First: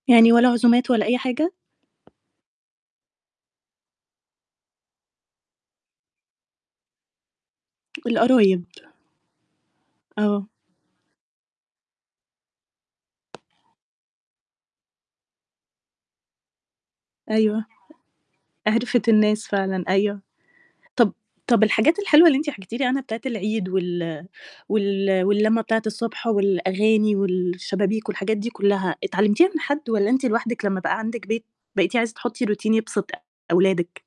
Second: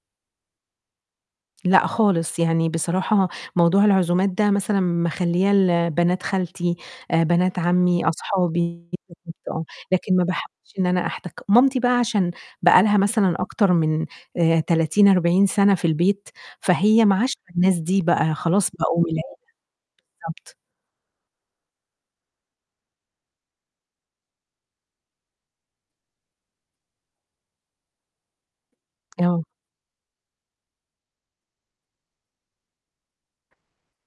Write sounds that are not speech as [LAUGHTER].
يعني ولا عزومات ولا أي حاجة؟ لأ خالص، يعني بصراحة موضوع العزومات ده مثلًا مخلياه لبنات خالتي، آآ بنات عمي، القرايب. أصحابي، [UNINTELLIGIBLE] بالضبط آه، لكن ما آه. باحبش إن أنا أحتك. مامتي بقى عشان بقى لها مثلًا أكتر من آآ 30، 40 سنة في البيت، فهي معاشرة أيوه، الناس دي بقى، خلاص بقوا من عرفت العيلة، الناس فعلًا أيوه. بالضبط. طب طب الحاجات الحلوة اللي أنتِ حكيتِ لي عنها بتاعة العيد وال وال واللمة بتاعة الصبح والأغاني والشبابيك والحاجات دي كلها، آه. اتعلمتيها من حد؟ والَّا أنتِ لوحدِك لما بقى عندِك بيت، بقيتِ عايزة تحطي routine يبسط أولادِك؟